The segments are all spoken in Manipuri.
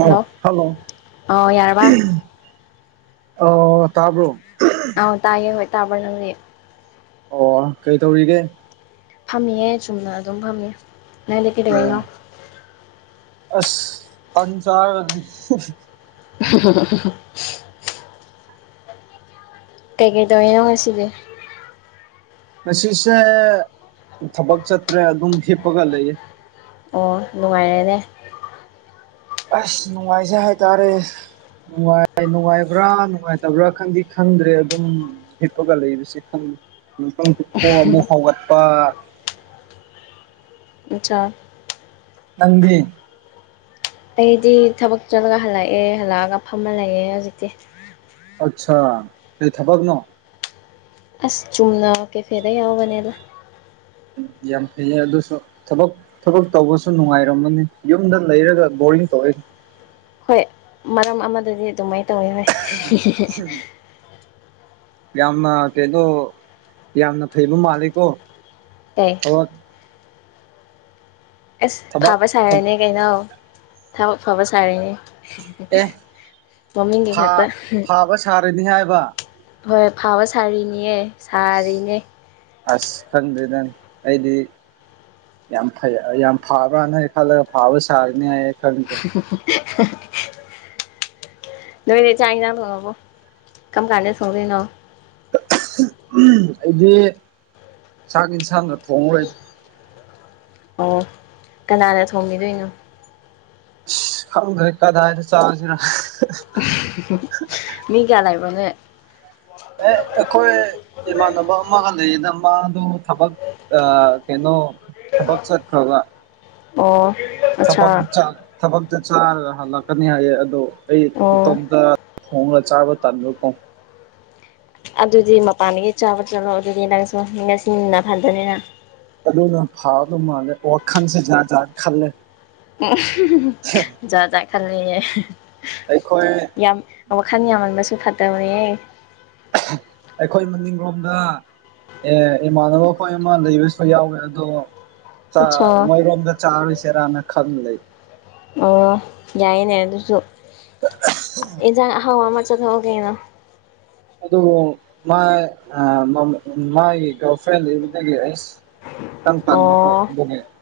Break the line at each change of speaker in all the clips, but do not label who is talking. ꯑ ꯍꯜꯂꯣ
ꯑꯧ ꯌꯥꯔꯕ
ꯑ ꯇꯥꯔꯕ꯭ꯔꯣ
ꯑꯧ ꯇꯥꯒꯦ ꯅꯣꯏ ꯇꯥꯕ꯭ꯔ ꯅꯪꯗꯤ
ꯑꯣ ꯀꯩ ꯇꯧꯔꯤꯒꯦ
ꯐꯝꯃꯤꯌꯦꯦ ꯆꯨꯝꯅ ꯑꯗꯨꯝ ꯐꯝꯃꯦ ꯅꯪꯗ ꯀꯩꯗꯅꯣ
ꯑꯣ ꯑꯁ ꯄꯟ ꯆꯥ
ꯍ ꯍ ꯍ ꯍ ꯍ ꯀꯩꯀꯩ ꯇꯧꯔꯤꯅꯣ ꯉꯁꯤꯗꯤ
ꯉꯁꯤꯁꯦ ꯊꯕꯛ ꯆꯠꯇ꯭ꯔꯦ ꯑꯗꯨꯝ ꯍꯤꯞꯄꯒ ꯂꯩꯌꯦ
ꯑꯣ ꯅꯨꯡꯉꯥꯏꯔꯦꯅꯦ
ꯑꯁ ꯅꯨꯡꯉꯥꯏꯖ ꯍꯥꯏꯦꯗꯣꯔ ꯅꯨꯡꯉ ꯅꯨꯡꯉꯥꯏꯕ꯭ꯔꯥ ꯅꯨꯡꯉꯥꯏꯇꯕ꯭ꯔꯥ ꯈꯪꯗꯤ ꯈꯪꯗ꯭ꯔꯦ ꯑꯗꯨꯝ ꯍꯞꯄꯒꯂꯏꯕꯕꯁꯤ ꯈꯪꯉ ꯊꯣꯔ ꯑꯃ ꯑꯃꯨꯛ ꯍꯥꯎꯒꯠꯄ
ꯎꯆꯥꯥ
ꯅꯗꯤ
ꯑꯩꯗꯤ ꯊꯕꯛ ꯆꯠꯂꯒ ꯍꯜꯂꯛꯑꯦ ꯍꯜꯂꯛꯑꯒ ꯐꯝꯃ ꯂꯩꯑꯦ ꯍꯧꯖꯤꯛꯇꯤ
ꯑꯠꯆꯥꯥ ꯀꯩ ꯊꯕꯛꯅꯣ
ꯑꯁ ꯆꯨꯝꯅ ꯀꯦꯐꯦꯗ ꯌꯥꯎꯕꯅꯦꯗ
ꯎꯝ ꯌꯥꯝ ꯐꯩꯌꯦ ꯑꯗꯨꯁꯨ ꯊꯕꯛ ꯊꯕꯛ ꯇꯧꯕꯁꯨ ꯅꯨꯡꯉꯥꯏꯔꯝꯕꯅꯤ ꯌꯨꯝꯗ ꯂꯩꯔꯒ ꯕꯣꯔꯤꯡ ꯇꯧꯑꯏ
ꯍꯣꯏ ꯃꯔꯝ ꯑꯃꯗꯗꯤ ꯑꯗꯨꯃꯥꯏꯅ ꯇꯧꯋꯤ ꯍꯣꯏ
ꯌꯥꯝꯅ ꯀꯩꯅꯣ ꯌꯥꯝꯅ ꯐꯩꯕ ꯃꯥꯂꯦꯀꯣ
ꯇ
ꯑ
ꯑꯁ
ꯊꯕꯛ
ꯐꯕ ꯁꯥꯔꯅꯤ ꯀꯩꯅꯣ ꯊꯕꯛ ꯐꯕ ꯁꯥꯔꯤꯅꯦ
ꯑꯦ
ꯃꯃꯤ ꯀ ꯈꯠꯇ
ꯐꯥ ꯐꯥꯕ ꯁꯥꯔꯅꯤ ꯍꯥꯏꯕ
ꯍꯣꯏ ꯐꯥꯕ ꯁꯥꯔꯤꯅꯤꯍ ꯁꯥꯔꯤꯅꯦ
ꯑꯁ ꯈꯪꯗꯦꯗꯅꯤ ꯑꯩꯗꯤ ꯌꯥꯝ ꯐꯩ ꯌꯥꯝ ꯐꯥꯕ꯭ꯔꯅ ꯈꯜꯂꯒ ꯐꯥꯕ ꯁꯥꯔꯅꯤ ꯍꯥꯏꯌꯦ ꯈꯜꯂꯤꯂꯗꯦ
ꯅꯃꯤꯗꯤ ꯆꯥꯉꯖ ꯊꯣꯡꯉꯕꯣ ꯀꯝ ꯀꯥꯟꯗꯦ ꯁꯣꯡꯗꯅꯣ
ꯎ ꯑꯩꯗꯤ ꯆꯥꯛ ꯌꯦꯟꯁꯥꯡꯒ ꯊꯣꯡꯉꯔꯣꯏꯗ
ꯑꯣ ꯀꯅꯥꯅ ꯊꯣꯝꯕꯤꯗꯣꯏꯅꯣ
ꯍꯗ ꯀꯗ ꯍꯥꯏꯗ ꯆꯥꯁꯤꯔ
ꯃꯤ ꯀ꯭ꯌꯥ ꯂꯩꯥꯏꯕ꯭ꯔꯣꯅꯦ
ꯑꯦ ꯑꯩꯈꯣꯏ ꯏꯃꯥꯟꯅꯕ ꯑꯃꯒ ꯂꯩꯌꯦꯅ ꯃꯥꯗꯣ ꯊꯕꯛ ꯑ ꯀꯩꯅꯩꯅꯣ ꯊꯕꯛ ꯆꯠ꯭ꯔꯒ
ꯑꯣ
ꯊ
ꯑꯠꯆꯥ
ꯊꯕꯛꯇ ꯆꯥꯔꯒ ꯍꯜꯂꯛꯀꯅꯤ ꯍꯥꯏꯌꯦ ꯑꯗꯣ ꯑꯩ
ꯑꯣ
ꯏꯇꯣꯝꯇ ꯈꯣꯡꯅ ꯆꯥꯕ ꯇꯜꯨꯀꯣ
ꯑꯗꯨꯗꯤ ꯃꯄꯥꯟꯗꯒꯤ ꯆꯥꯕ ꯆꯠꯂꯣ ꯑꯗꯨꯗꯤ ꯅꯪꯁꯨ ꯉꯁꯤꯅ ꯐꯗꯅꯤꯅ
ꯑꯗꯨꯅ ꯐꯥꯗ ꯃꯥꯜꯂꯦ ꯋꯥꯈꯟꯁꯦꯥꯖꯥꯠ ꯈꯜꯂꯦ
ꯎ ꯌꯥꯖ ꯈ
ꯑꯩꯈꯣꯏ
ꯌꯥꯝ ꯋꯥꯈꯜ ꯌꯥꯝꯃꯟꯕꯁꯨ ꯐꯠꯇꯕꯅꯦꯍ
ꯑꯩꯈꯣꯏ ꯃꯅꯤꯡꯂꯣꯝꯗ ꯑꯦ ꯏꯃꯥꯟꯅꯕ ꯈꯣꯏ ꯑꯃ ꯂꯩꯕꯁꯨ ꯌꯥꯎꯋꯦ ꯑꯗꯣ ꯆ
ꯑꯠꯆꯥ
ꯃꯣꯏꯔꯣꯝꯗ ꯆꯔꯨꯁꯤꯔꯅ ꯈꯟ ꯂꯩ
ꯑꯣ ꯌꯥꯏꯅꯦ ꯑꯗꯨꯁꯨ ꯑꯦꯟꯁꯥꯡ ꯑꯍꯥꯎ ꯑꯃ ꯆꯠꯊꯣꯛꯑꯣ ꯀꯩꯅꯣ
ꯑꯗꯨꯕꯨ ꯃꯥꯒꯤ ꯒꯥꯔꯜ ꯐ꯭ꯔꯦꯟ ꯏꯕꯗꯒꯤ ꯑꯩꯁ ꯈꯤꯇꯪ ꯇꯟꯕꯀꯣ
ꯑꯣ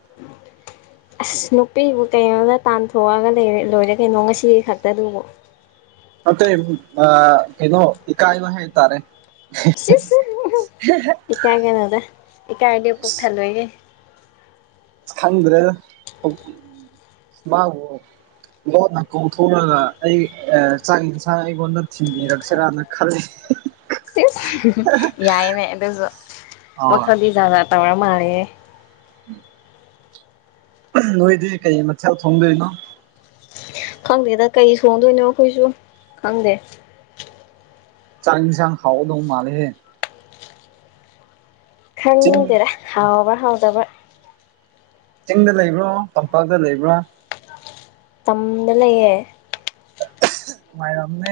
[inaudible]
ꯑꯁ ꯅꯨꯄꯤꯕꯨ ꯀꯩꯅꯣꯗ ꯇꯥꯟꯊꯣꯛꯑꯒ ꯂꯣꯏꯔꯦ ꯀꯩꯅꯣ ꯉꯁꯤ ꯈꯛꯇꯗꯨꯕꯨ
ꯅꯠꯇꯦ ꯑꯥ ꯀꯩꯅꯣ ꯏꯀꯥꯏꯕ ꯍꯥꯢ ꯇꯥꯔꯦ
ꯏꯀꯥꯏꯒꯦ ꯅꯗ ꯏꯀꯥꯏ ꯍꯥꯏꯗꯤ ꯄꯣꯛ ꯊꯜꯣꯏꯒꯦ
ꯈꯪ꯭ꯔꯦꯃꯕꯨ ꯂꯣꯟꯅ ꯀꯧꯊꯣꯛꯂꯒ ꯑꯩ ꯆꯥꯛ ꯌꯦꯟꯁꯥꯡ ꯑꯩꯉꯣꯟꯗ ꯊꯤꯟꯕꯤꯔꯛꯁꯤꯔꯥꯅ ꯈꯜꯂꯤ [inaudible]
ꯌꯥꯏꯅꯦ ꯑꯗꯨꯁꯨ
ꯑ
ꯃꯈꯜꯗꯤ ꯖꯥꯔꯥ ꯇꯧꯔ ꯃꯥꯂꯌꯦ
ꯎꯝ ꯅꯣꯏꯗꯤ ꯀꯩ ꯃꯊꯦꯜ ꯊꯣꯡꯗꯣꯏꯅꯣ
ꯈꯪꯗꯦꯗ ꯀꯩ ꯊꯣꯡꯗꯣꯏꯅꯣ ꯑꯩꯈꯣꯏꯁꯨ ꯈꯪꯗꯦ
ꯆꯥꯛ ꯏꯟꯁꯥꯡ ꯍꯥꯎꯒꯗꯧ ꯃꯥꯂꯦꯍꯦ ꯆꯤꯡ
ꯈꯪꯗꯦꯗ ꯍꯥꯎꯕ꯭ꯔ ꯍꯥꯎꯗꯕ
ꯆꯤꯡꯗ ꯂꯩꯕ꯭ꯔꯣ ꯇꯝꯄꯥꯛꯇ ꯂꯩꯕ꯭ꯔꯥ
ꯇꯝꯗ ꯂꯩꯌꯦ
ꯃꯌꯥꯝꯅꯦ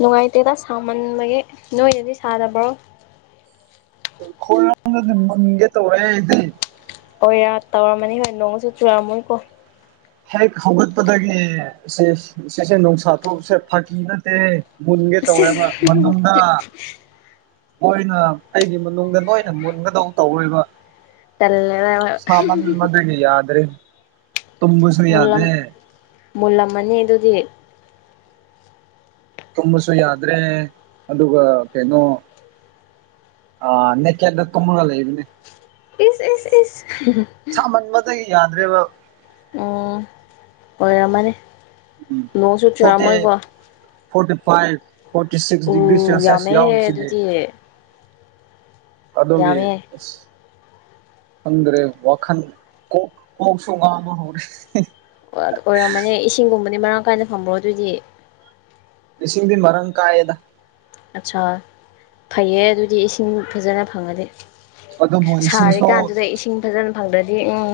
ꯅꯨꯡꯉꯥꯏꯇꯦꯗ ꯁꯥꯃꯟꯕꯒꯤ ꯅꯣꯏꯅꯗꯤ ꯁꯥꯗꯕ꯭ꯔꯣ
ꯈꯣꯏ ꯂꯒꯒ ꯃꯟꯒꯦ ꯇꯧꯔꯦꯗꯤ
ꯑꯣꯔ ꯇꯧꯔꯝꯃꯅꯤ ꯍꯣꯏ ꯅꯣꯡꯁꯨ ꯆꯨꯔꯝꯃꯣꯏꯀꯣ
ꯍꯦꯛ ꯍꯧꯒꯠꯄꯗꯒꯤ ꯏꯦ ꯏꯁꯦ ꯅꯨꯡꯁꯥ ꯊꯣꯛꯁꯦ ꯐꯥꯀꯤ ꯅꯠꯇꯦ ꯃꯤꯟꯒꯦ ꯇꯧꯋꯦꯕ ꯃꯅꯨꯡꯗ ꯂꯣꯏꯅ ꯑꯩꯒꯤ ꯃꯅꯨꯡꯗ ꯂꯣꯏꯅ ꯃꯨꯟꯒꯗꯧ ꯇꯧꯔꯦꯕ
ꯇꯜꯂꯦꯗ
ꯁꯃꯥꯟꯕꯗꯒꯤ ꯌꯥꯗ꯭ꯔꯦ ꯇꯝꯕꯁꯨ
ꯃꯨꯜꯂꯝ
ꯌꯥꯗꯦ
ꯃꯨꯜꯂꯝꯃꯅꯤ ꯑꯗꯨꯗꯤ
ꯇꯨꯝꯕꯁꯨ ꯌꯥꯗ꯭ꯔꯦ ꯑꯗꯨꯒ ꯀꯩꯅꯣ ꯑ ꯅꯦꯛꯀꯦꯠꯇ ꯇꯨꯝꯝꯒ ꯂꯩꯕꯅꯦ
ꯏꯁ ꯏꯁ ꯏꯁ
ꯁꯥꯃꯟꯕꯗꯒꯤ ꯌꯥꯗ꯭ꯔꯦꯕ
ꯎꯝ ꯑꯣꯏꯔꯝꯃꯅꯤ ꯅꯣꯡꯁꯨ
ꯐꯣꯔꯇꯤ
ꯆꯨꯔꯝꯃꯣꯏꯀꯣ
ꯐꯣꯔꯇꯤ ꯐꯥꯏꯚ ꯐꯣꯔꯇꯤ ꯁꯤꯛꯁ
ꯎ
ꯗꯤꯒ꯭ꯔꯤ ꯁꯦꯜꯁꯤꯌꯥꯁ
ꯌꯥꯝꯃꯦꯍꯦ
ꯌꯥꯎꯔꯤ ꯁꯤꯗꯤ
ꯑꯗꯨꯗꯤ
ꯑꯗꯨꯒꯤ
ꯌꯥꯝꯃꯦ
ꯑꯁ ꯈꯡꯗ꯭ꯔꯦ ꯋꯥꯈꯟ ꯀ ꯀꯣꯛ ꯀꯣꯛꯁꯨ ꯉꯥꯑꯣꯕ ꯍꯧꯔꯦ
ꯑꯣꯏꯔꯝꯃꯅꯦ ꯏꯁꯤꯡꯒꯨꯝꯕꯗꯤ ꯃꯔꯥꯡ ꯀꯥꯏꯅ ꯐꯪꯕ꯭ꯔꯣ ꯑꯗꯨꯑꯣꯏꯗꯤ
ꯏꯁꯤꯡꯗꯤ ꯃꯔꯥꯡ ꯀꯥꯏꯌꯦꯗ
ꯑꯠꯁꯥ ꯐꯩꯌꯦ ꯑꯗꯨꯗꯤ ꯏꯁꯤꯡ ꯐꯖꯅ ꯐꯪꯉꯗꯤ
ꯑꯗꯨꯕꯨ
ꯁꯥꯔꯤ
ꯏꯁꯤꯡꯁꯨ
ꯀꯥꯟꯗꯨꯗ ꯏꯁꯤꯡ ꯐꯖꯅ ꯐꯪꯗ꯭ꯔꯗꯤ ꯎꯝ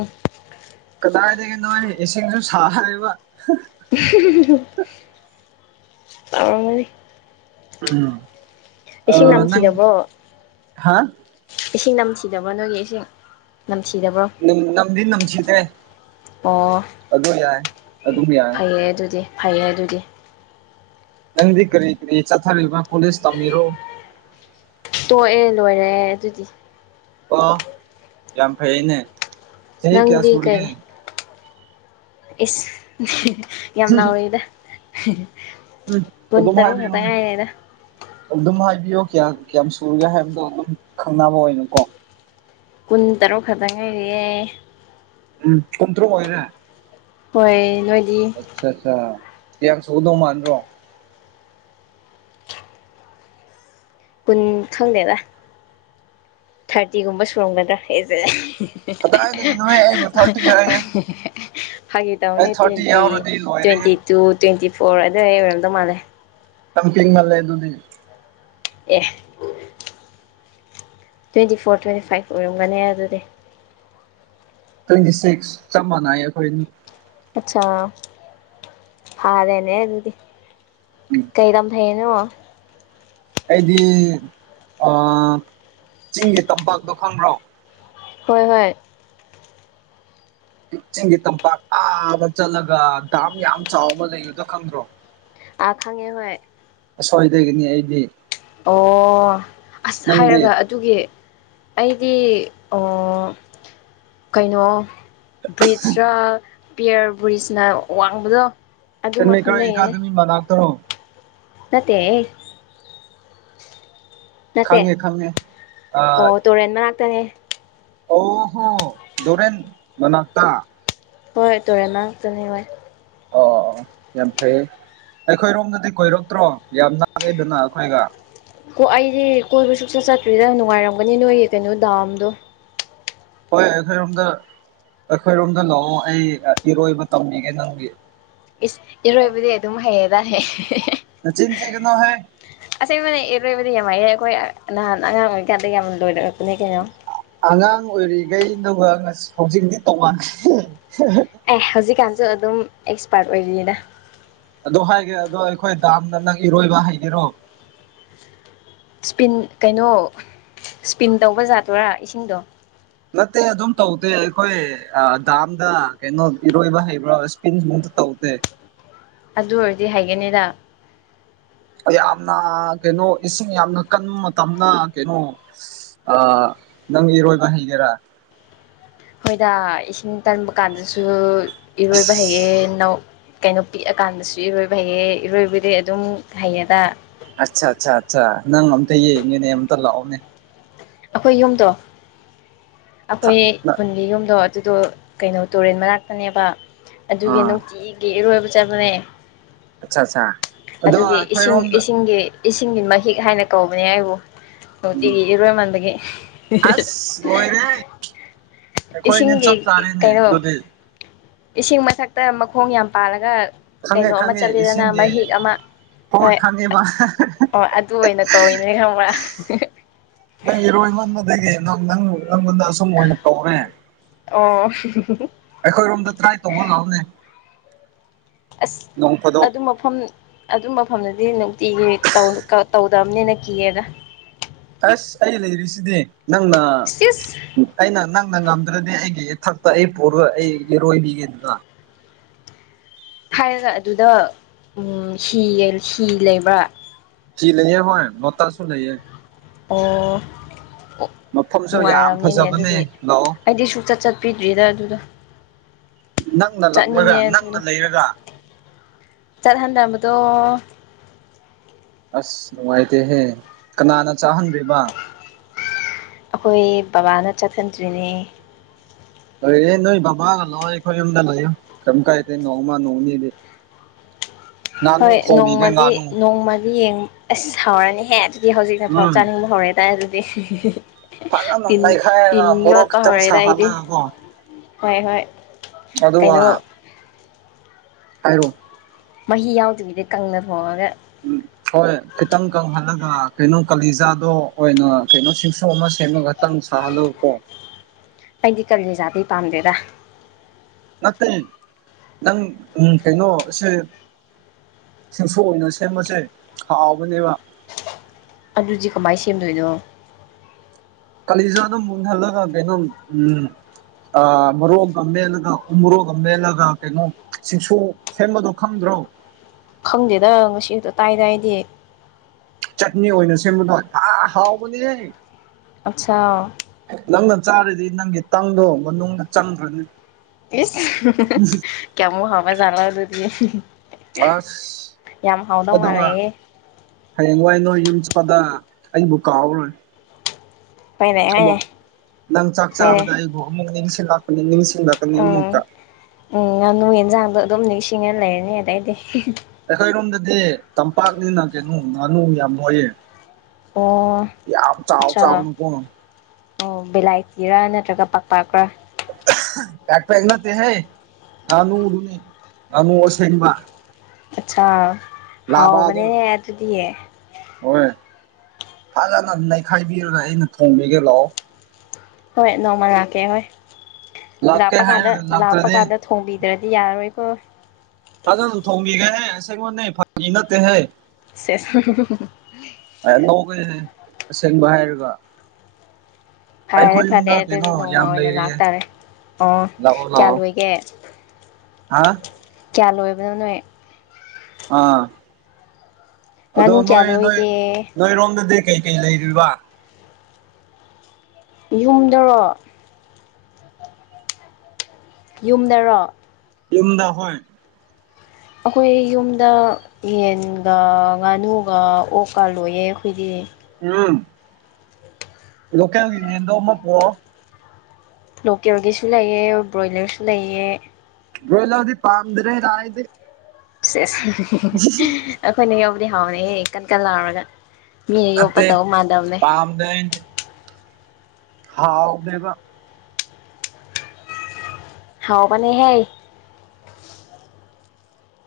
ꯀꯗꯥꯏꯗꯒꯤꯅꯣꯍꯦ ꯏꯁꯤꯡꯁꯨ ꯁꯥꯔꯤꯕ
ꯇꯧꯔꯝꯒꯅꯤ
ꯎꯝ
ꯏꯁꯤꯡ
ꯑ ꯅꯪ
ꯅꯝꯊꯔꯕꯣ
ꯍꯥ
ꯏꯁꯤꯡ ꯅꯝꯊꯤꯔꯕꯣ ꯅꯣꯏꯒꯤ ꯏꯁꯤꯡ ꯅꯝ ꯊꯤꯗꯔꯕ꯭ꯔꯣ
ꯅꯝꯗꯤ ꯅꯝꯁꯤꯗ꯭ꯔꯦ
ꯑꯣ
ꯑꯗꯨꯗꯣ ꯌꯥꯏ ꯑꯗꯨꯝ ꯌꯥꯏ
ꯐꯩꯌꯦ ꯑꯗꯨꯗꯤ ꯐꯩꯌꯦ ꯑꯗꯨꯗꯤ
ꯅꯪꯗꯤ ꯀꯔꯤ ꯀꯔꯤ ꯆꯠꯊꯔꯤꯕ ꯀꯣꯂꯦꯖ ꯇꯝꯕꯤꯔꯣ
ꯇꯣꯛꯑꯦ ꯂꯣꯏꯔꯦ ꯑꯗꯨꯗꯤ
ꯑ ꯌꯥꯝ ꯐꯩꯅꯦ ꯆꯍꯤ ꯀꯌꯥ
ꯅꯪꯗꯤ ꯀꯩ
ꯁꯨꯔꯒꯦ
ꯏꯁ ꯌꯥꯝ ꯅꯥꯔꯦꯗ
ꯎꯝ
ꯀꯨꯟ
ꯑꯗꯨꯝ
ꯇꯔꯨꯛ ꯈꯛꯇ
ꯍꯥꯏꯕꯤꯌꯨꯅꯦ
ꯉꯥꯏꯉꯗ
ꯑꯗꯨꯝ ꯍꯥꯏꯕꯤꯌꯨ ꯀꯌꯥ ꯀꯌꯥꯝ ꯁꯨꯔꯒꯦ ꯍꯥꯏꯕꯗꯣ ꯑꯗꯨꯝ ꯈꯪꯅꯕ ꯑꯣꯏꯅꯅꯣꯀꯣ
ꯀꯨꯟ ꯇꯔꯨꯛ ꯈꯛꯇꯪ ꯉꯔꯤꯑꯦ
ꯎꯝ ꯀꯨꯟꯇ꯭ꯔꯣ ꯑꯣꯏꯅ
ꯍꯣꯏ ꯅꯣꯏꯗꯤ
ꯑꯆꯥ ꯑꯆꯥ ꯑꯥꯡꯁꯨꯒꯗꯣꯡꯃꯅ ꯔꯣ
ꯀꯨꯟ ꯈꯪꯗꯦꯗ ꯊꯥꯔꯇꯤꯒꯨꯝꯕ ꯁꯨꯔꯝꯒꯗ꯭ꯔꯥ ꯑꯦꯖ
ꯀꯗꯥꯏꯗꯒꯤꯅꯣꯍꯦ ꯑꯩꯕꯨ ꯊꯥꯔꯇꯤ ꯍꯥꯏꯌꯦ
[unintelligible] ꯐꯥꯒꯤꯦ ꯇꯧꯅꯦ
ꯑꯩ ꯊꯥꯔꯇꯤ
ꯇ꯭ꯋꯦꯟꯇꯤ
ꯌꯥꯎꯔꯗꯤ ꯂꯣꯏꯔꯦꯍꯦ
ꯇ꯭ꯋꯦꯟꯇꯤ ꯇꯨ ꯇ꯭ꯋꯦꯟꯇꯤ ꯐꯣꯔ ꯑꯗꯨ ꯑꯩ ꯑꯣꯏꯔꯝꯗꯧ ꯃꯥꯜꯂꯦ
ꯁꯝꯀꯤꯡ ꯃꯜꯦ ꯑꯗꯨꯗꯨꯗꯤ
ꯑꯦ ꯇ꯭ꯋꯦꯟꯇꯤ ꯐꯣꯔ ꯇ꯭ꯋꯦꯟꯇꯤ ꯐꯥꯏꯚ ꯑꯣꯏꯔꯝꯒꯅꯦ ꯑꯗꯨꯗꯤ
ꯇ꯭ꯋꯦꯟꯇꯤ ꯁꯤꯛꯁ ꯆꯞ ꯃꯥꯟꯅꯩ ꯑꯩꯈꯣꯏꯅꯤ
ꯑꯆꯥꯥ ꯐꯥꯔꯦꯅꯦ ꯑꯗꯨꯗꯤ
ꯎꯝ
ꯀꯩ ꯂꯝ ꯐꯩꯅꯣ
ꯑꯩꯗꯤ ꯆꯤꯡꯒꯤ ꯇꯝꯄꯥꯛꯇꯣ ꯈꯪꯕ꯭ꯔꯣ
ꯍꯣꯏ ꯍꯣꯏ
ꯆꯤꯡꯒꯤ ꯇꯝꯄꯥꯛ ꯑꯥꯗ ꯆꯠꯂꯒ ꯗꯥꯝ ꯌꯥꯝ ꯆꯥꯎꯕ ꯂꯩꯌꯨꯗ ꯈꯪꯗ꯭ꯔꯣ
ꯑꯥ ꯈꯪꯉꯦ ꯍꯣꯏ
ꯑꯁ꯭ꯋꯥꯏꯗꯒꯤꯅꯤ ꯑꯩꯗꯤ
ꯑꯣ ꯑꯁ
ꯅꯪꯗꯤ
ꯍꯥꯏꯔꯒ ꯑꯗꯨꯒꯤ ꯑꯩꯗꯤ ꯀꯩꯅꯣ ꯕ꯭ꯔꯤꯖꯔ ꯄꯤꯌꯔ ꯕ꯭ꯔꯤꯖꯅ ꯋꯥꯡꯕꯗꯣ ꯑꯗꯨ
ꯃꯤ ꯏꯈ
ꯃꯐꯝꯗꯒꯤꯅꯦ
ꯑꯦꯀꯥꯗꯃꯤ ꯃꯅꯥꯧꯣ
ꯅꯠꯇꯦ ꯅꯠꯇꯦ
ꯈꯪꯉꯦ ꯈꯪꯉꯦ ꯑ
ꯑꯣ ꯇꯨꯔꯦꯟ ꯃꯅꯥꯛꯇꯅꯦ
ꯑꯣ ꯍꯣ ꯗꯣꯔꯦꯟ ꯃꯅꯥ
ꯍꯣꯏ ꯇꯨꯔꯦꯟ ꯉꯥꯛꯇꯅꯤ ꯍꯣꯏ
ꯑꯣ ꯑꯣ ꯌꯥꯝ ꯐꯩ ꯑꯩꯈꯣꯏꯔꯣꯝꯗꯗꯤ ꯀꯣꯏꯔꯛꯇ꯭ꯔꯣ ꯌꯥꯝ ꯉꯥꯡꯉꯦꯗꯅ ꯑꯩꯈꯣꯏꯒ
ꯀꯣ ꯑꯩꯗꯤ ꯀꯣꯏꯕ ꯁꯨꯆꯠ ꯆꯠꯇ꯭ꯔꯤꯗ ꯅꯨꯡꯉꯥꯏꯔꯝꯒꯅꯤ ꯅꯣꯏꯒꯤ ꯀꯩꯅꯣ ꯗꯥꯝꯗꯣ
ꯍꯣꯏ ꯑꯩꯈꯣꯏꯔꯣꯝꯗ ꯑꯩꯈꯣꯏꯔꯣꯝꯗ ꯂꯥꯛꯑꯣ ꯑꯩ ꯏꯔꯣꯏꯕ ꯇꯝꯃꯤꯒꯦ ꯅꯪꯒꯤ
ꯏꯁ ꯏꯔꯣꯏꯕꯗꯤ ꯑꯗꯨꯝ ꯍꯩꯌꯦꯗꯥ ꯍ
ꯁꯆꯤꯟ ꯆꯅꯣꯍꯦ
ꯑꯁꯦꯡꯕꯅꯦ ꯏꯔꯣꯏꯕꯗꯤ ꯌꯥꯝ ꯃꯥꯏꯑꯦ ꯑꯩꯈꯣꯏ ꯅꯍꯥꯟ ꯑꯉꯥꯡ ꯑꯣꯏꯔꯤꯀꯥꯟꯗ ꯌꯥꯝ ꯂꯣꯏꯅꯔꯛꯄꯅꯦ ꯀꯩꯅꯣ
ꯑꯉꯥꯡ ꯑꯣꯏꯔꯤꯈꯩ ꯑꯗꯨꯒ ꯍꯧꯖꯤꯛꯗꯤ ꯇꯣꯉꯥꯟꯅ
ꯑꯦ ꯍꯧꯖꯤꯛꯀꯥꯟꯁꯨ ꯑꯗꯨꯝ ꯑꯦꯛꯁꯄꯥꯔꯠ ꯑꯣꯏꯔꯤꯅ
ꯑꯗꯣ ꯍꯥꯏꯒꯦ ꯑꯗꯣ ꯑꯩꯈꯣꯏ ꯗꯥꯝꯅ ꯅꯪ ꯏꯔꯣꯏꯕ ꯍꯥꯏꯒꯦꯔꯣ
ꯁꯄꯤꯟ ꯀꯩꯅꯣ ꯁ꯭ꯄꯤꯟ ꯇꯧꯕ ꯌꯥꯥꯗꯣꯏꯣꯔꯥ ꯏꯁꯤꯡꯗꯣ
ꯅꯠꯇꯦ ꯑꯗꯨꯝ ꯇꯧꯗꯦ ꯑꯩꯈꯣꯏ ꯗꯥꯝꯗ ꯀꯩꯅꯣ ꯏꯔꯣꯏꯕ ꯍꯩꯕ꯭ꯔꯥ ꯏꯁꯄꯤꯟꯁ ꯃꯨꯇ ꯇꯧꯗꯦ
ꯑꯗꯨ ꯑꯣꯏꯔꯗꯤ ꯍꯥꯏꯒꯅꯤꯗ
ꯌꯥꯝꯅ ꯀꯩꯅꯣ ꯏꯁꯤꯡ ꯌꯥꯝꯅ ꯀꯟꯕ ꯃꯇꯝꯗ ꯀꯩꯅꯣ ꯑ ꯅꯪ ꯏꯔꯣꯏꯕ ꯍꯩꯒꯦꯔꯥ
ꯑꯩꯈꯣꯏꯗ ꯏꯁꯤꯡ ꯇꯟꯕ ꯀꯥꯟꯗꯁꯨ ꯏꯔꯣꯏꯕ ꯍꯩꯌꯦ ꯅꯧ ꯀꯩꯅꯣ ꯄꯤꯛꯑꯀꯥꯟꯗꯁꯨ ꯏꯔꯣꯏꯕ ꯍꯩꯌꯦ ꯏꯔꯣꯏꯕꯗꯤ ꯑꯗꯨꯝ ꯍꯩꯌꯦꯗ
ꯑꯠꯆꯥ ꯑꯠꯆꯥ ꯑꯠꯆꯥ ꯅꯪ ꯑꯝꯇ ꯌꯦꯡꯉꯦꯅꯦ ꯑꯃꯝꯇ ꯂꯥꯛꯑꯣꯅꯦ
ꯑꯩꯈꯣꯏ ꯌꯨꯝꯗꯣ ꯑꯩꯈꯣꯏ ꯈꯨꯟꯒꯤ ꯌꯨꯝꯗꯣ ꯑꯗꯨꯗꯣ ꯀꯩꯅꯣ ꯇꯨꯔꯦꯟ ꯃꯅꯥꯛꯇꯅꯦꯕ ꯑꯗꯨꯒꯤ
ꯑꯥ
ꯅꯨꯡꯇꯤꯒꯤ ꯏꯔꯣꯏꯕ ꯆꯠꯕꯅꯦ
ꯑꯠꯆꯥ ꯑꯠꯆꯥ ꯑꯗꯣ
ꯑꯗꯨꯒꯤ ꯏꯁꯤꯡ
ꯑꯩꯈꯣꯏꯔꯣꯝꯗ
ꯏꯁꯤꯡꯒꯤ ꯏꯁꯤꯡꯒꯤ ꯃꯍꯤꯛ ꯍꯥꯏꯅ ꯀꯧꯕꯅꯦ ꯑꯩꯕꯨ
ꯎꯝ
ꯅꯨꯡꯇꯤꯒꯤ ꯏꯔꯣꯏꯃꯟꯕꯒꯤ
ꯑꯁ ꯂꯥꯏꯔꯦꯍ
ꯏꯁꯤꯡꯒꯤ ꯀꯩꯅꯣ
ꯆꯥꯔꯦꯅꯦ ꯑꯗꯨꯗꯤ
ꯏꯁꯤꯡ ꯃꯊꯛꯇ ꯃꯈꯣꯡ ꯌꯥꯝ ꯄꯥꯜꯂꯒ
ꯈꯪꯉꯦ
ꯀꯩꯅꯣ ꯑꯃ
ꯈꯪꯉꯦ
ꯆꯠꯂꯤꯦꯗꯅ
ꯏꯁꯤꯡꯒꯤ
ꯃꯍꯤꯛ ꯑꯃ ꯍꯣꯏ ꯑꯣ ꯇꯅ ꯀꯧꯏꯅꯦ ꯈꯪꯕ꯭ꯔꯥ
ꯅꯪ ꯏꯔꯣꯏꯕꯕꯗꯒꯤ ꯅꯪ ꯅꯪ ꯅꯪꯉꯣꯟꯗ ꯑꯁꯨꯝ ꯑꯣꯏꯅ ꯀꯧꯔꯦ
ꯑꯣ
ꯑꯩꯈꯣꯏꯔꯣꯝꯗ ꯇ꯭ꯔꯥꯏ ꯇꯧꯕ ꯂꯥꯛꯑꯝꯅꯦ
ꯑꯁ
ꯐꯥꯗꯣꯛ
ꯑꯗꯨ ꯃ ꯃꯐꯝ ꯑꯗꯨ ꯃꯐꯝꯗꯨꯗꯤ ꯅꯨꯡꯇꯤ ꯇꯧꯗꯕꯅꯤꯅ ꯀꯤꯌꯦꯅ
ꯑꯁ ꯑꯩ ꯂꯩꯔꯤꯁꯤꯗꯤ ꯅꯪꯅ
ꯁꯤꯁ
ꯑꯩꯅ ꯅꯪꯅ ꯉꯝꯗ꯭ꯔꯗꯤ ꯑꯩꯒꯤ ꯏꯊꯛꯇ ꯑꯩ ꯄꯨꯔꯒ ꯑꯩ ꯏꯔꯣꯏꯕꯤꯒꯦꯗꯨꯅ
ꯍꯥꯏꯔꯒ ꯑꯗꯨꯗ ꯍꯤ ꯍꯤ ꯂꯩꯕ꯭ꯔꯥ
ꯆꯤ ꯂꯩꯦ ꯍꯣꯏ ꯅꯠꯇꯔꯁꯨꯨ ꯂꯩꯌꯦ
ꯑꯣ ꯑꯣ
ꯃꯐꯝꯁꯨ ꯌꯥꯝ
ꯅꯨꯡꯉꯥꯏꯔꯝꯅꯤꯅꯦ
ꯐꯖꯕꯅꯦ
ꯑꯗꯨꯗꯤ
ꯂꯥꯛꯑꯣ
ꯑꯩꯗꯤ ꯁꯨꯛꯆꯠ ꯆꯠ ꯄꯤꯗ꯭ꯔꯤꯗ ꯑꯗꯨꯗ
ꯅꯪꯅ ꯂꯛꯂꯒ ꯅꯪꯅ ꯂꯩꯔꯒ
ꯆꯔ ꯍꯥꯟꯗꯕꯗ
ꯑꯁ ꯅꯨꯡꯉꯥꯏꯇꯦꯍꯦ ꯀꯅꯥꯅ ꯆꯥꯍꯟꯗ꯭ꯔꯤꯕ
ꯑꯩꯈꯣꯏ ꯕꯕꯥꯅ ꯆꯠꯊꯗ꯭ꯔꯤꯅꯦ
ꯂꯩ ꯅꯣꯏ ꯕꯕꯥꯒ ꯂꯥꯛꯑꯣ ꯑꯩꯈꯣꯏ ꯌꯨꯝꯗ ꯂꯩꯥꯛꯌꯨ ꯀꯔꯤꯝ ꯀꯥꯏꯗꯦ ꯅꯣꯡꯃ ꯅꯣꯡꯅꯤꯗꯤ [inaudible]
ꯍꯣꯏ
ꯊꯣꯡꯕꯤꯒꯦ
ꯅꯣꯡꯃꯗꯤ
ꯉꯥꯅꯨ
ꯅꯣꯡꯃꯗꯤ ꯌꯦꯡ ꯑꯁ ꯁꯥꯎꯔꯅꯤꯍꯦ ꯑꯗꯨ ꯍꯧꯖꯤꯛꯅꯐꯥꯎ
ꯎꯝ
ꯆꯥꯅꯤꯡꯕ ꯍꯧꯔꯛꯦꯇꯥꯔꯦ ꯑꯗꯨꯗꯤ
ꯐꯖꯅ
ꯇꯤꯟ
ꯅꯩꯈꯥꯏꯔꯒ
ꯇꯤꯟ
ꯃꯣꯔꯣꯛ
ꯌꯣꯠꯄ
ꯈꯤꯇꯪ
ꯍꯧꯔꯦꯗ ꯑꯩꯗꯤ
ꯁꯥꯍꯜꯂꯒꯀꯣ
ꯍꯣꯏ ꯍꯣꯏ
ꯆꯗꯨ
ꯀꯩꯅꯣ
ꯋꯥꯅ ꯍꯥꯏꯔꯣ
ꯃꯍꯤ ꯌꯥꯎꯗ꯭ꯔꯤꯉꯗ ꯀꯪꯅ ꯊꯣꯡꯉꯒ
ꯎꯝ ꯍꯣꯏ ꯈꯤꯇꯪ ꯀꯪꯍꯜꯂꯒ ꯀꯩꯅꯣ ꯀꯥꯂꯤꯖꯥꯗꯣ ꯑꯣꯏꯅ ꯀꯩꯅꯣ ꯁꯤꯡꯁ ꯑꯃ ꯁꯦꯝꯃꯒ ꯈꯤꯇꯪ ꯁꯥꯍꯜꯂꯨꯀꯣ
ꯑꯩꯗꯤ ꯀꯔꯤꯅꯖꯥꯗ ꯄꯥꯝꯗꯦꯗ
ꯅꯠꯇꯇꯩ ꯅꯪ ꯎꯝ ꯀꯩꯅꯣ ꯁꯤꯡꯐꯣꯛ ꯑꯣꯏꯅ ꯁꯦꯝꯕꯁꯦ ꯍꯥꯎꯕꯅꯦꯕ
ꯑꯗꯨꯗꯤ ꯀꯃꯥꯏ ꯁꯦꯝꯗꯣꯏꯅꯣ?
ꯀꯂꯤꯖꯥꯗꯨ ꯃꯨꯟꯍꯜꯂꯒ ꯀꯩꯅꯣ ꯎꯝ ꯑꯥ ꯃꯔꯣꯛꯒ ꯃꯦꯠꯂꯒ ꯎ ꯃꯣꯔꯣꯛꯒ ꯃꯦꯜꯂꯒ ꯀꯩꯅꯣ ꯁꯤꯁꯨ ꯁꯦꯝꯕꯗꯣ ꯈꯪꯗ꯭ꯔꯣ?
ꯈꯪꯗꯦꯗ ꯉꯁꯤꯈꯇ ꯇꯥꯏ ꯑꯩꯗꯤ꯫
ꯆꯠꯅꯤ ꯑꯣꯏꯅ ꯁꯦꯝꯕꯗꯣ ꯊ ꯍꯥꯎꯕꯅꯤꯍꯦ!
ꯑꯠꯆꯥꯥ
ꯅꯪꯅ ꯆꯥꯔꯤꯗꯤ ꯅꯪꯒꯤ ꯇꯪꯗꯣ ꯃꯅꯨꯡꯗ ꯆꯪꯈ꯭ꯔꯅꯤ꯫
ꯏꯁ [unintelligible] ꯀꯌꯥꯃꯨꯛ ꯍꯥꯎꯕ ꯖꯥꯠꯂ ꯑꯗꯨꯗꯤ?
ꯑꯁ
ꯌꯥꯝ ꯍꯥꯎꯗꯧ
ꯑꯗꯨꯒ
ꯃꯥꯜꯂꯦꯍꯦ
ꯍꯌꯦꯡ ꯋꯥꯏ ꯅꯣꯏ ꯌꯨꯝ ꯆꯠꯄꯗ ꯑꯩꯕꯨ ꯀꯥꯎꯔꯣꯏ꯫
ꯍꯣꯏꯅꯦ
ꯑꯃꯨꯛ
ꯍꯣꯏꯅꯦ
ꯅꯪ ꯆꯥꯛ
ꯍꯣꯏꯅꯦ
ꯆꯥꯕꯗ ꯑꯩꯕꯨ ꯑꯃꯨꯛ ꯅꯤꯡꯁꯤꯡꯂꯛꯄꯅꯤ ꯅꯤꯡꯁꯤꯡꯂꯛ
ꯎꯝ ꯎꯝ ꯉꯥꯅꯨ ꯌꯦꯟꯖꯥꯡꯗꯣ ꯑꯗꯨꯝ ꯅꯤꯡꯁꯤꯡꯉ ꯂꯩꯔꯅꯤ ꯑꯗꯩꯗꯤ꯫
ꯑꯩꯈꯣꯏꯔꯣꯝꯗꯗꯤ ꯇꯝꯄꯥꯛꯅꯤꯅ ꯀꯩꯅꯣ ꯉꯥꯅꯨ ꯌꯥꯝ ꯂꯣꯏꯌꯦ꯫
ꯑꯣ
ꯌꯥꯝ ꯆꯥꯎꯕ
ꯑꯠꯆꯥ
ꯆꯥꯒꯅꯨꯀꯣ ꯫
ꯑꯣ ꯕꯦꯂꯥꯏꯇꯤꯔꯥ ꯅꯠꯇ꯭ꯔꯒ ꯄꯥꯛꯄꯥꯛꯔꯥ?
ꯗꯥꯛꯇꯔ ꯅꯠꯇꯦꯍꯦ ꯉꯥꯅꯨ ꯗꯨꯅꯤ ꯉꯥꯅꯨ ꯑꯁꯦꯡꯕ꯫
ꯑꯠꯆꯥꯥ
ꯂꯥꯕꯗꯣ
ꯍꯥꯎꯕꯅꯦ ꯑꯗꯨꯗꯤ꯫
ꯍꯣꯏ ꯐꯖꯅ ꯅꯩꯈꯥꯏꯕꯤꯔꯒ ꯑꯩꯅ ꯊꯣꯡꯕꯤꯒꯦ ꯂꯥꯛꯑꯣ꯫
ꯍꯣꯏ ꯅꯣꯡꯃ ꯂꯥꯛꯀꯦ ꯍꯣꯏ
ꯂꯥꯛꯀꯦ
ꯂꯥꯞꯄ ꯀꯥꯟꯗ
ꯍꯥꯏꯔꯒ
ꯂꯥꯞꯄ
ꯂꯥꯛꯇ꯭ꯔꯗꯤ
ꯀꯥꯟꯗ ꯊꯣꯡꯕꯤꯗ꯭ꯔꯗꯤ ꯌꯥꯔꯔꯣꯏꯀꯣ
ꯐꯖꯅ ꯊꯣꯡꯕꯤꯒꯦꯍꯦ ꯑꯁꯦꯡꯕꯅꯤ ꯐꯥꯒꯤ ꯅꯠꯇꯦꯍꯦ꯫
ꯁꯦꯖ [unintelligible]
ꯑꯦ ꯅꯤꯛꯑꯦꯍꯦ ꯑꯁꯦꯡꯕ ꯍꯥꯏꯔꯒ
ꯐꯔꯦ
ꯑꯩꯈꯣꯏ
ꯐꯔꯦ
ꯌꯨꯝꯗ ꯀꯩꯅꯣ
ꯑꯗꯨꯗꯤ ꯅꯣꯡꯃ
ꯌꯥꯝ
ꯑꯣꯏꯅ
ꯂꯩꯔꯤꯌꯦ
ꯂꯥꯛꯇꯥꯔꯦ꯫ ꯑꯣ
ꯂꯥꯛꯑꯣ
ꯀ꯭ꯌꯥ
ꯂꯥꯛꯑꯣ
ꯂꯣꯏꯒꯦ?
ꯍꯥ
ꯀꯌꯥ ꯂꯣꯏꯕꯅꯣ ꯅꯣꯏ?
ꯑꯥ ꯑꯗꯣ
ꯉꯥꯅꯨ ꯀꯌꯥ
ꯅꯣꯏ ꯅꯣꯏ
ꯂꯣꯏꯒꯦ
ꯅꯣꯏꯔꯣꯝꯗꯗꯤ ꯀꯩꯀꯩ ꯂꯩꯔꯤꯕ?
ꯌꯨꯝꯗꯔꯣ? ꯌꯨꯝꯗꯔꯣ?
ꯌꯨꯝꯗ ꯍꯣꯏ
ꯑꯈꯣꯏ ꯌꯨꯝꯗ ꯌꯦꯟꯒ ꯉꯥꯅꯨꯒ ꯑꯣꯛꯀ ꯂꯣꯏꯌꯦ ꯑꯩꯈꯣꯏꯗꯤ꯫
ꯎꯝ ꯂꯣꯀꯦꯜꯒꯤ ꯌꯦꯟꯗꯣ ꯑꯃꯥ ꯄꯣꯔꯣ꯫
ꯂꯣꯀꯦꯜꯒꯤꯁꯨ ꯂꯩꯑꯦ ꯕ꯭ꯔꯣꯏꯂꯔꯁꯨ ꯂꯩꯑꯦ ꯫
ꯕ꯭ꯔꯣꯏꯂꯔꯗꯤ ꯄꯥꯝꯗ꯭ꯔꯦꯗ ꯑꯩꯗꯤ꯫
ꯁꯦꯖ ꯑꯩꯈꯣꯏꯅ ꯌꯧꯕꯗꯤ ꯍꯥꯎꯅꯤꯍꯦ ꯀꯟ - ꯀꯟ ꯂꯥꯎꯔꯒ꯫ ꯃꯤꯅ ꯌꯣꯛꯄ
ꯅꯠꯇꯦ
ꯇꯧ ꯃꯥꯟꯗꯕꯅꯦ
ꯄꯥꯝꯗꯦ꯫ ꯊꯥꯎꯅꯦꯕ
ꯍꯥꯎꯕꯅꯤꯍꯦ